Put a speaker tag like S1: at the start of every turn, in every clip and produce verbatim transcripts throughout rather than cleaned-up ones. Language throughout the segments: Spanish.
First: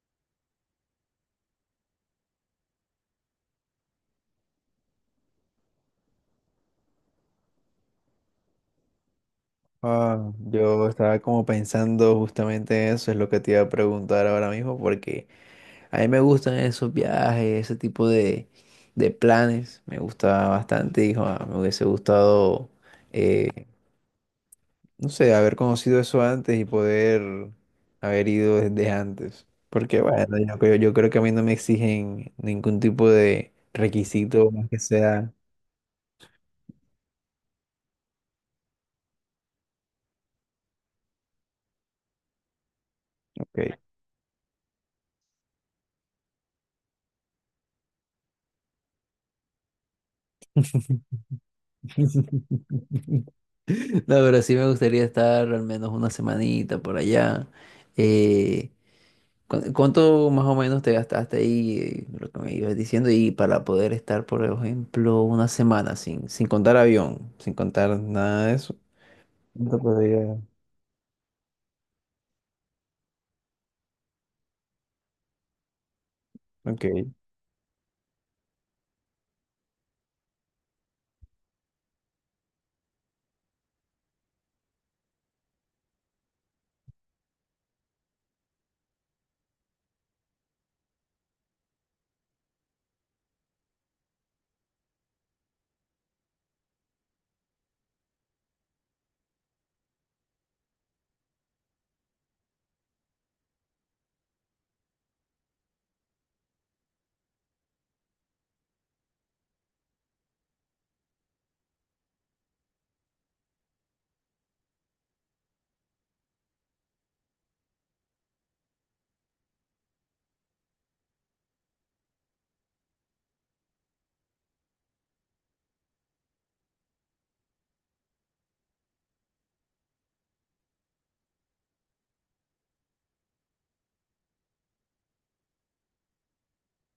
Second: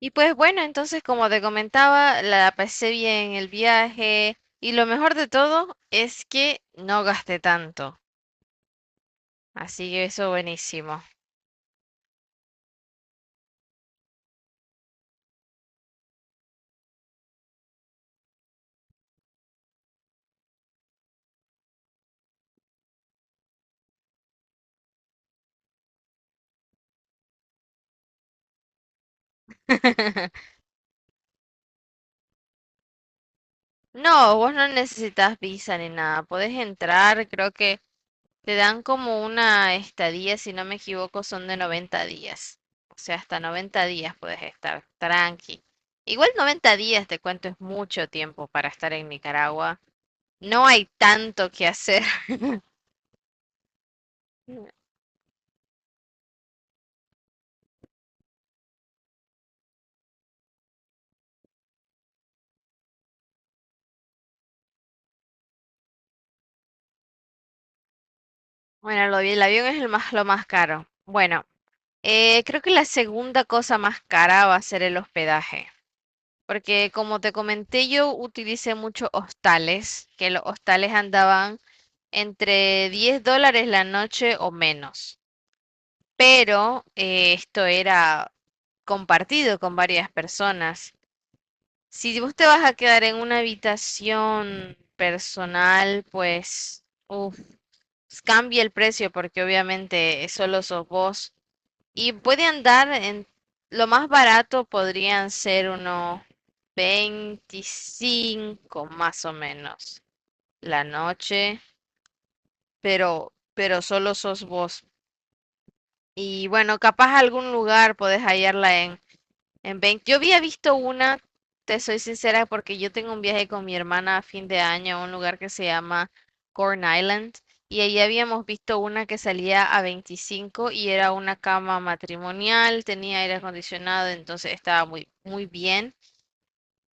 S1: Y pues bueno, entonces como te comentaba, la pasé bien el viaje y lo mejor de todo es que no gasté tanto. Así que eso
S2: Ah, yo
S1: buenísimo.
S2: estaba como pensando justamente eso, es lo que te iba a preguntar ahora mismo, porque a mí me gustan esos viajes, ese tipo de, de planes, me gusta bastante, hijo, ah, me hubiese gustado, eh, no sé, haber conocido eso antes y poder haber ido desde antes, porque bueno, yo creo, yo creo que a mí no me exigen ningún tipo de
S1: No,
S2: requisito
S1: vos no
S2: más que sea,
S1: necesitas visa ni nada. Podés entrar, creo que te dan como una estadía, si no me equivoco, son de noventa días. O sea, hasta
S2: ok.
S1: noventa días puedes estar tranqui. Igual noventa días, te cuento, es mucho tiempo para estar en Nicaragua. No hay tanto que hacer.
S2: No, pero sí me gustaría estar al menos una semanita por allá. Eh, ¿cu- ¿Cuánto más o menos te gastaste ahí, eh, lo que me ibas diciendo? Y para poder estar, por ejemplo, una semana sin, sin contar avión, sin contar nada de eso.
S1: Bueno, lo vi- el avión es
S2: ¿Cuánto
S1: el más, lo
S2: podría?
S1: más caro. Bueno, eh, creo que la segunda cosa más cara va a ser el hospedaje,
S2: Ok.
S1: porque como te comenté, yo utilicé muchos hostales, que los hostales andaban entre diez dólares la noche o menos, pero eh, esto era compartido con varias personas. Si vos te vas a quedar en una habitación personal, pues uf, cambia el precio porque obviamente solo sos vos. Y puede andar en lo más barato podrían ser unos veinticinco más o menos la noche, pero pero solo sos vos. Y bueno, capaz algún lugar podés hallarla en en veinte. Yo había visto una, te soy sincera, porque yo tengo un viaje con mi hermana a fin de año a un lugar que se llama Corn Island y ahí habíamos visto una que salía a veinticinco y era una cama matrimonial, tenía aire acondicionado, entonces estaba muy muy bien,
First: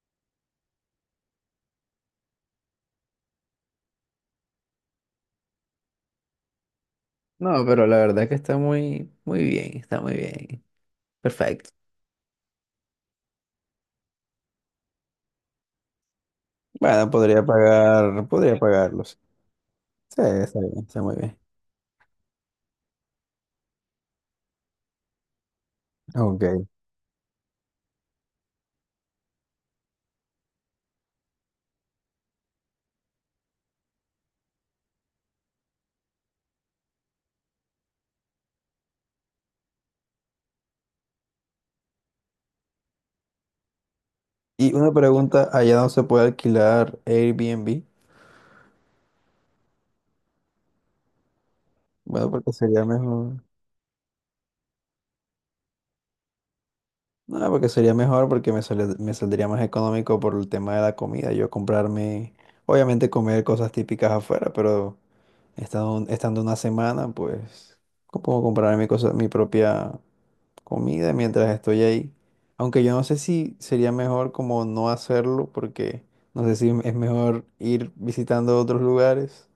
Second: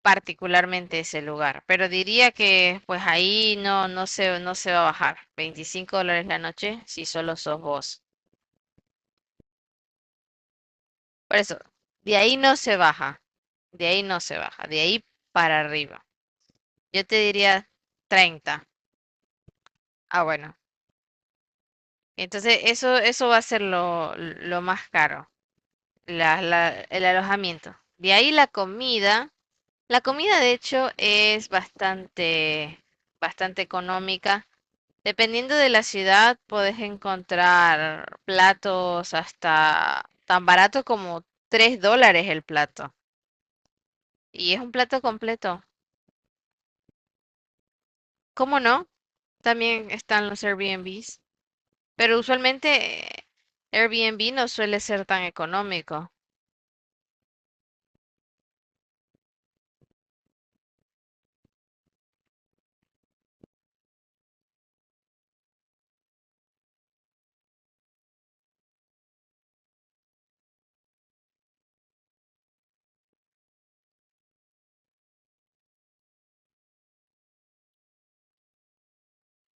S1: particularmente ese lugar. Pero diría que pues ahí no no se no se va a bajar. Veinticinco dólares la noche si solo sos
S2: No, pero la
S1: vos.
S2: verdad que está muy, muy bien, está muy bien.
S1: Por eso,
S2: Perfecto.
S1: de ahí no se baja, de ahí no se baja, de ahí para arriba. Yo
S2: Bueno,
S1: te
S2: podría
S1: diría
S2: pagar, podría
S1: treinta.
S2: pagarlos. Sí,
S1: Ah, bueno.
S2: está bien, está muy bien.
S1: Entonces, eso, eso va a ser lo, lo más caro, la-
S2: Ok.
S1: la- el alojamiento. De ahí la comida. La comida, de hecho, es bastante, bastante económica. Dependiendo de la ciudad, puedes encontrar platos hasta tan barato como tres dólares el plato. Y es un
S2: Y una
S1: plato
S2: pregunta,
S1: completo.
S2: ¿allá no se puede alquilar Airbnb?
S1: ¿Cómo no? También están los Airbnbs. Pero
S2: Bueno, porque sería
S1: usualmente eh,
S2: mejor.
S1: Airbnb no suele ser tan económico.
S2: No, porque sería mejor porque me sale- me saldría más económico por el tema de la comida. Yo comprarme, obviamente comer cosas típicas afuera, pero estando, estando una semana, pues co- puedo comprarme cosas, mi propia comida mientras estoy ahí. Aunque yo no sé si sería mejor como no hacerlo, porque no sé si es mejor ir visitando otros lugares.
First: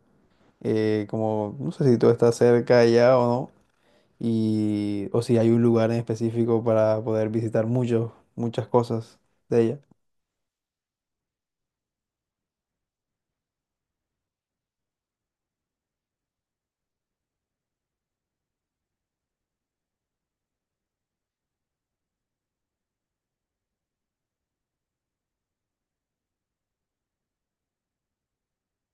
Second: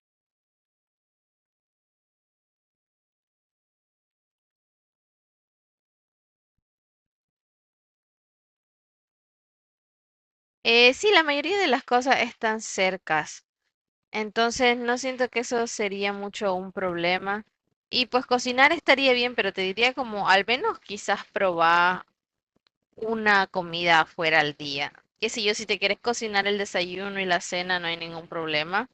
S2: eh, Como, no sé si tú estás cerca allá o no. Y o si hay un lugar en específico para poder visitar muchos, muchas cosas de ella.
S1: Eh, sí, la mayoría de las cosas están cercas, entonces no siento que eso sería mucho un problema. Y pues cocinar estaría bien, pero te diría como al menos quizás probar una comida afuera al día. Qué sé yo, si te quieres cocinar el desayuno y la cena no hay ningún problema,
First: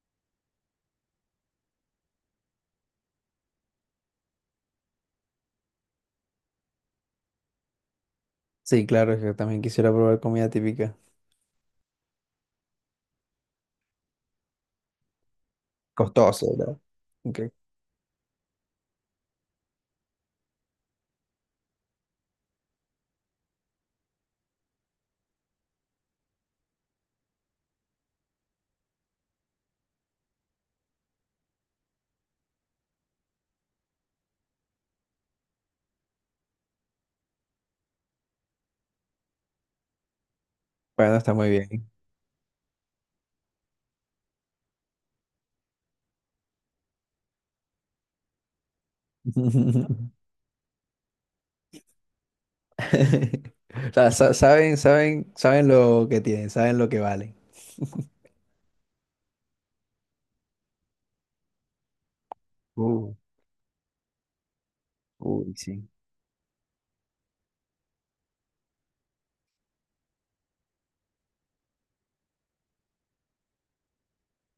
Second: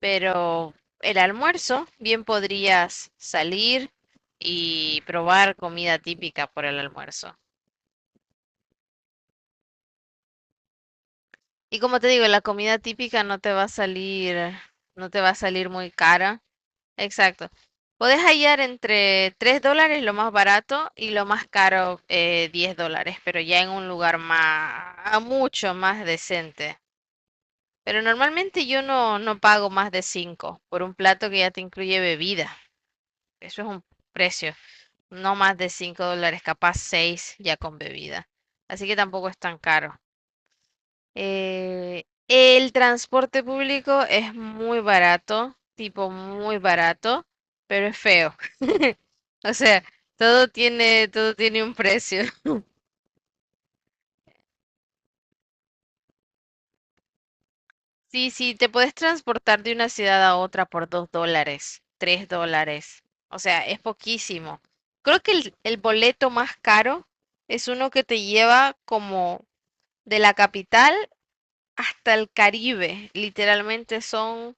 S1: pero el almuerzo bien podrías salir y probar comida típica por el almuerzo.
S2: Sí, claro, es que también quisiera probar comida típica.
S1: Y como te digo, la comida típica no te va a salir, no te va a salir muy cara.
S2: Costoso, ¿verdad? Ok.
S1: Exacto. Puedes hallar entre tres dólares lo más barato y lo más caro eh, diez dólares, pero ya en un lugar más, mucho más decente. Pero normalmente yo no, no pago más de cinco por un plato que ya te incluye bebida. Eso es un precio, no más de cinco dólares, capaz seis ya con bebida. Así que tampoco es tan caro.
S2: Bueno, está muy bien.
S1: Eh, el transporte público es muy barato, tipo muy barato, pero es feo. O sea, todo tiene, todo tiene un precio.
S2: O sea, sa- saben, saben, saben lo que tienen, saben lo que valen.
S1: Sí, sí, te puedes transportar de una ciudad a otra por dos dólares, tres dólares.
S2: Uh,
S1: O sea, es poquísimo. Creo que
S2: uy,
S1: el, el
S2: sí.
S1: boleto más caro es uno que te lleva como de la capital hasta el Caribe. Literalmente son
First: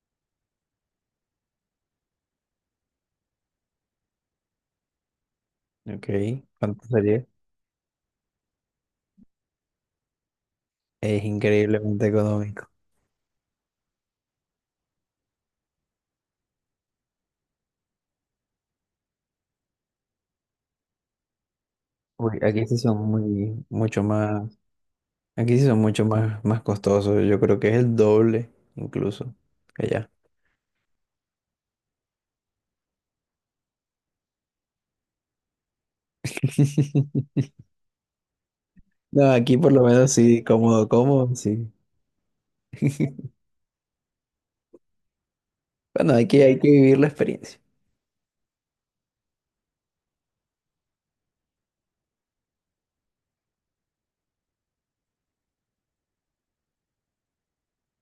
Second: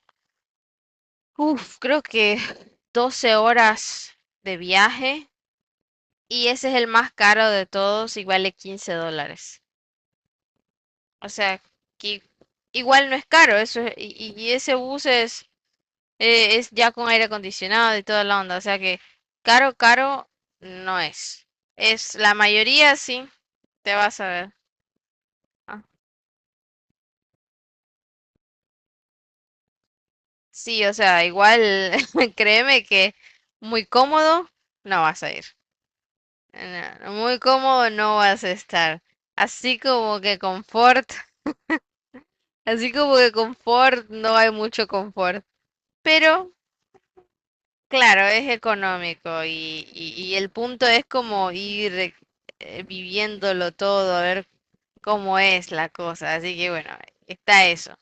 S1: Uf, creo que doce horas de viaje
S2: Ok,
S1: y ese es el
S2: ¿cuánto
S1: más
S2: sería?
S1: caro de todos y vale quince dólares.
S2: Es
S1: O sea,
S2: increíblemente
S1: que
S2: económico.
S1: igual no es caro, eso es- y, y ese bus es, eh, es ya con aire acondicionado y toda la onda, o sea que caro, caro no es. Es la
S2: Uy, aquí sí
S1: mayoría
S2: son
S1: sí,
S2: muy,
S1: te
S2: Mucho
S1: vas a ver.
S2: más. Aquí sí
S1: Ah,
S2: son mucho más, más costosos. Yo creo que es el doble, incluso, que allá.
S1: sí, o sea, igual créeme que muy cómodo no vas a ir. No, muy cómodo no vas a estar.
S2: No, aquí por
S1: Así
S2: lo menos
S1: como que
S2: sí, cómodo,
S1: confort,
S2: cómodo, sí.
S1: así como que confort, no hay mucho confort.
S2: Bueno, aquí
S1: Pero,
S2: hay que vivir la experiencia.
S1: claro, es económico y, y, y el punto es como ir eh, viviéndolo todo, a ver cómo es la cosa. Así que bueno, está eso.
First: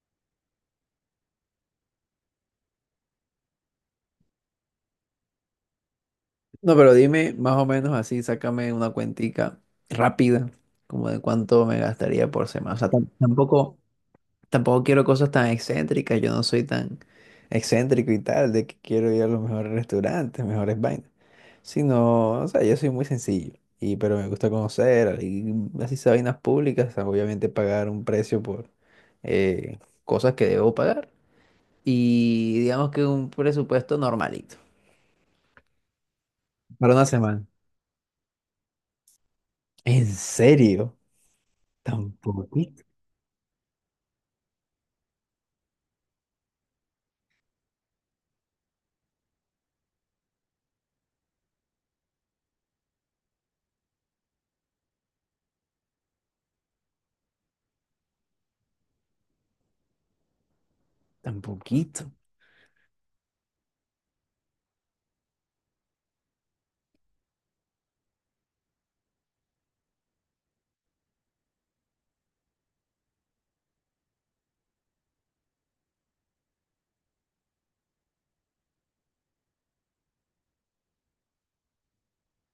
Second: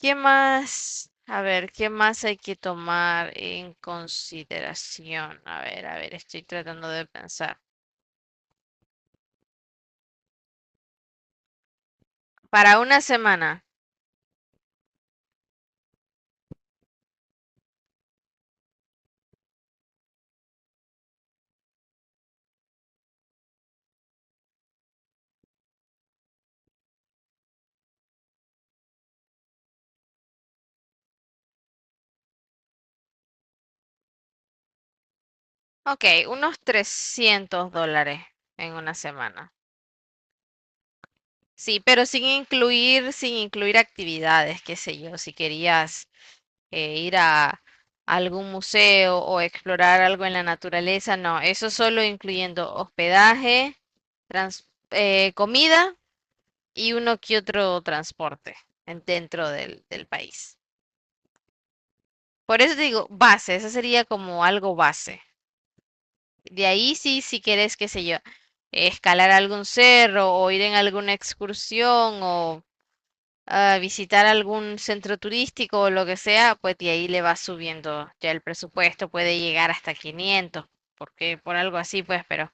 S1: ¿Qué más? A ver, ¿qué más hay que tomar en consideración? A ver, a ver, estoy
S2: No,
S1: tratando
S2: pero
S1: de
S2: dime más
S1: pensar.
S2: o menos así, sácame una cuentica rápida, como de cuánto me gastaría por semana. O
S1: Para
S2: sea,
S1: una
S2: tam-
S1: semana.
S2: tampoco, tampoco quiero cosas tan excéntricas, yo no soy tan excéntrico y tal, de que quiero ir a los mejores restaurantes, mejores vainas. Sí, no, o sea, yo soy muy sencillo, y, pero me gusta conocer, y así sea vainas públicas, obviamente pagar un precio por eh, cosas que debo pagar, y digamos que un presupuesto normalito,
S1: Ok, unos
S2: para una semana.
S1: trescientos dólares en una semana.
S2: ¿En serio?
S1: Sí, pero
S2: ¿Tan
S1: sin
S2: poquito?
S1: incluir, sin incluir actividades, qué sé yo, si querías eh, ir a algún museo o explorar algo en la naturaleza, no, eso solo incluyendo hospedaje, trans- eh, comida y uno que otro transporte en- dentro del, del país.
S2: ¿Tan poquito?
S1: Por eso te digo, base, eso sería como algo base. De ahí sí, si quieres, qué sé yo, escalar algún cerro o ir en alguna excursión o ah, visitar algún centro turístico o lo que sea, pues de ahí le va subiendo ya el presupuesto, puede llegar hasta quinientos porque por algo así, pues, pero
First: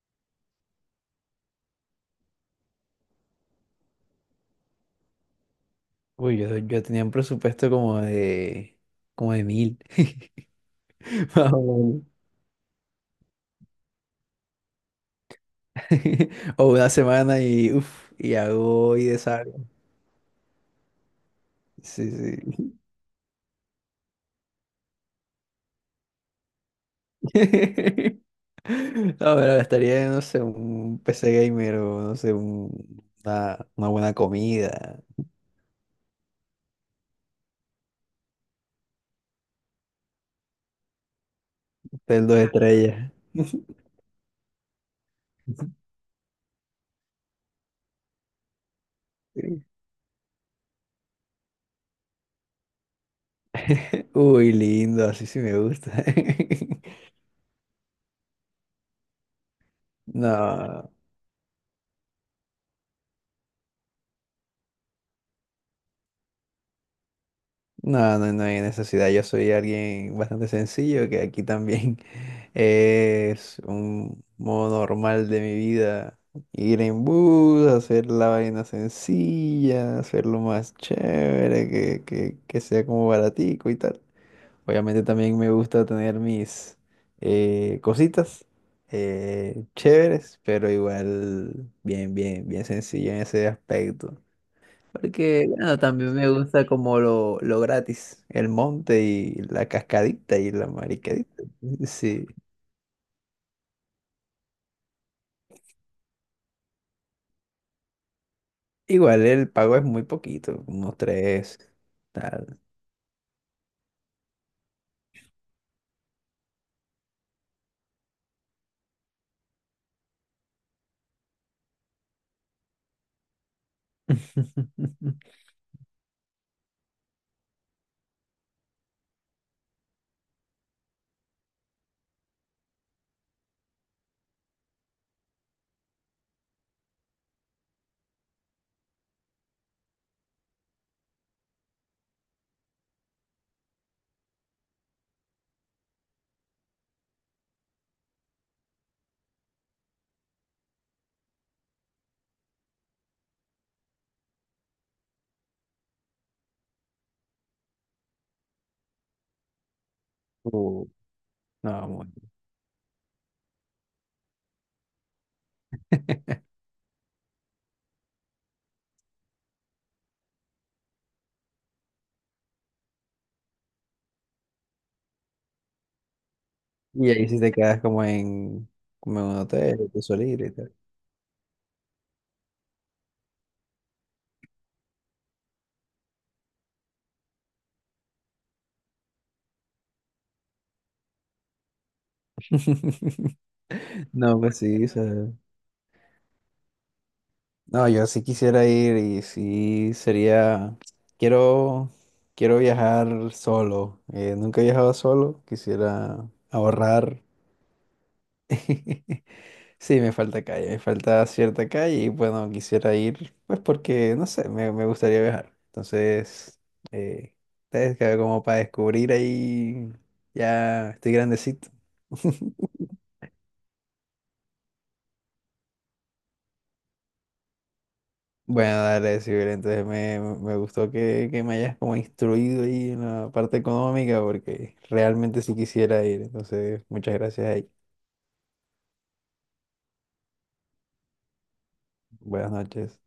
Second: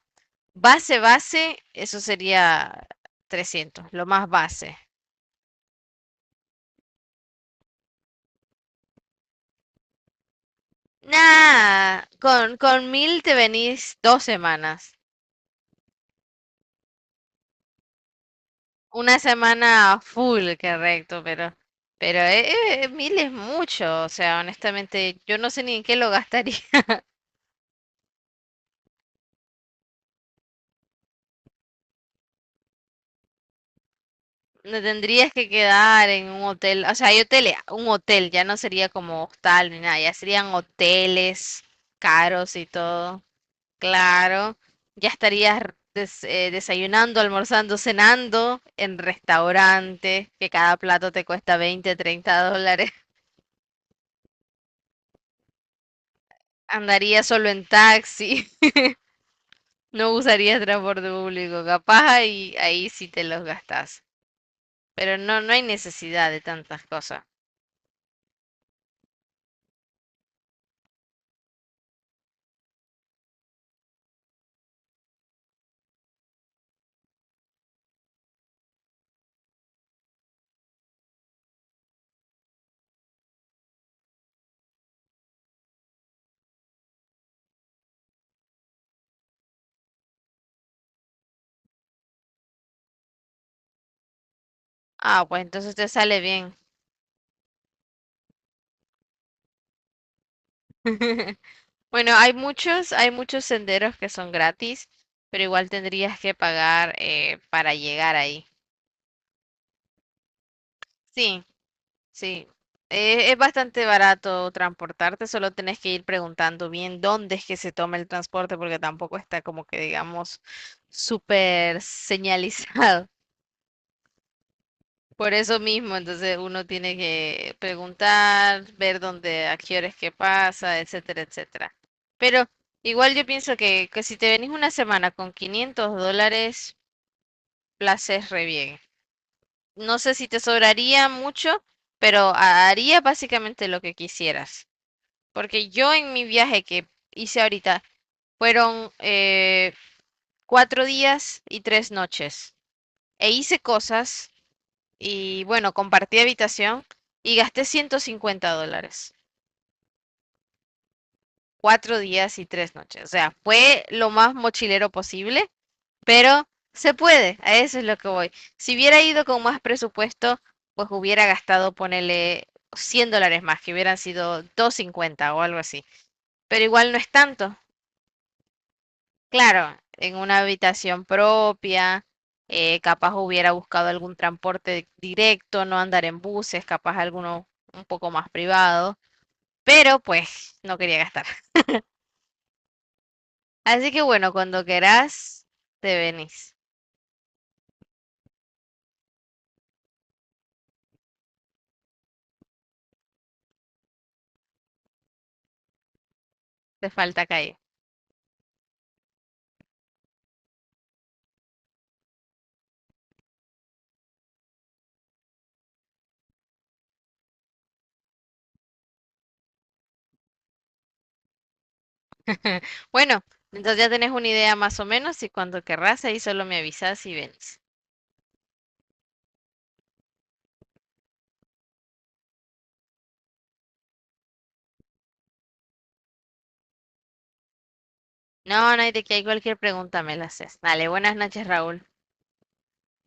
S1: base, base, eso sería trescientos lo más base.
S2: Uy, yo, yo tenía un presupuesto como de, como de mil, más o menos.
S1: Nah, con, con mil te venís dos semanas.
S2: O una semana y, uff, y hago y
S1: Una
S2: deshago.
S1: semana full, correcto, pero,
S2: Sí,
S1: pero
S2: sí.
S1: eh, eh, mil es mucho, o sea, honestamente, yo no sé ni en qué lo gastaría.
S2: No, pero gastaría, no sé, un P C gamer o no sé, un- una, una buena
S1: No
S2: comida,
S1: tendrías que quedar en un hotel, o sea, hay hoteles, un hotel, ya no sería como hostal ni nada, ya serían hoteles
S2: un hotel dos
S1: caros y
S2: estrellas.
S1: todo, claro. Ya estarías des- eh, desayunando, almorzando, cenando en restaurantes, que cada plato te cuesta veinte treinta dólares.
S2: Uy, lindo, así sí me gusta.
S1: Andarías solo en taxi. No usarías
S2: No,
S1: transporte público, capaz ahí, ahí sí te los gastás. Pero no, no hay necesidad de tantas cosas.
S2: No, no, no hay necesidad. Yo soy alguien bastante sencillo, que aquí también es un modo normal de mi vida. Ir en bus, hacer la vaina sencilla, hacerlo más chévere, que, que, que sea como baratico y tal. Obviamente también me gusta tener mis eh, cositas eh, chéveres, pero igual bien, bien, bien sencillo en ese aspecto.
S1: Ah, pues
S2: Porque,
S1: entonces
S2: bueno,
S1: te
S2: también
S1: sale
S2: me
S1: bien.
S2: gusta como lo, lo gratis, el monte y la cascadita y la maricadita.
S1: Bueno,
S2: Sí.
S1: hay muchos, hay muchos senderos que son gratis, pero igual tendrías que pagar eh, para llegar ahí.
S2: Igual el pago es muy poquito, unos
S1: Sí,
S2: tres,
S1: sí.
S2: tal.
S1: Eh, es bastante barato transportarte, solo tenés que ir preguntando bien dónde es que se toma el transporte, porque tampoco está como que digamos súper señalizado. Por eso mismo, entonces uno tiene que preguntar, ver dónde, a qué horas que pasa, etcétera, etcétera. Pero igual yo pienso que, que, si te venís una semana con quinientos dólares, la haces re bien. No sé si te sobraría mucho, pero haría básicamente lo que quisieras. Porque yo en mi viaje que hice ahorita fueron eh, cuatro días y tres noches. E hice cosas. Y bueno, compartí habitación y gasté ciento cincuenta dólares.
S2: Uh, no,
S1: Cuatro
S2: muy-
S1: días y tres noches. O sea, fue lo más mochilero posible, pero se puede. A eso es lo que voy. Si hubiera ido con más presupuesto, pues hubiera gastado, ponele cien dólares más, que hubieran sido doscientos cincuenta o algo así. Pero igual no
S2: Y
S1: es
S2: ahí sí te
S1: tanto.
S2: quedas como en, como en un
S1: Claro,
S2: hotel, tú
S1: en una
S2: solito y tal.
S1: habitación propia, eh, capaz hubiera buscado algún transporte directo, no andar en buses, capaz alguno un poco más privado. Pero pues no quería gastar. Así que bueno,
S2: No, pues
S1: cuando
S2: sí, o sea.
S1: querás, te venís.
S2: No, yo sí quisiera ir y sí sería, quiero, quiero viajar solo. Eh, nunca he viajado solo, quisiera
S1: Te
S2: ahorrar.
S1: falta calle.
S2: Sí, me falta calle, me falta cierta calle y bueno, quisiera ir, pues porque, no sé, me, me gustaría viajar. Entonces, eh, es que como para descubrir ahí, ya estoy grandecito.
S1: Bueno, entonces ya tenés una idea más o menos y cuando querrás ahí solo me avisas y venís.
S2: Bueno, dale, Sibel, entonces me, me gustó que, que me hayas como instruido ahí en la parte económica porque realmente sí quisiera ir. Entonces, muchas gracias ahí.
S1: No, no hay de qué, hay cualquier pregunta me la haces. Dale, buenas noches, Raúl.
S2: Buenas noches.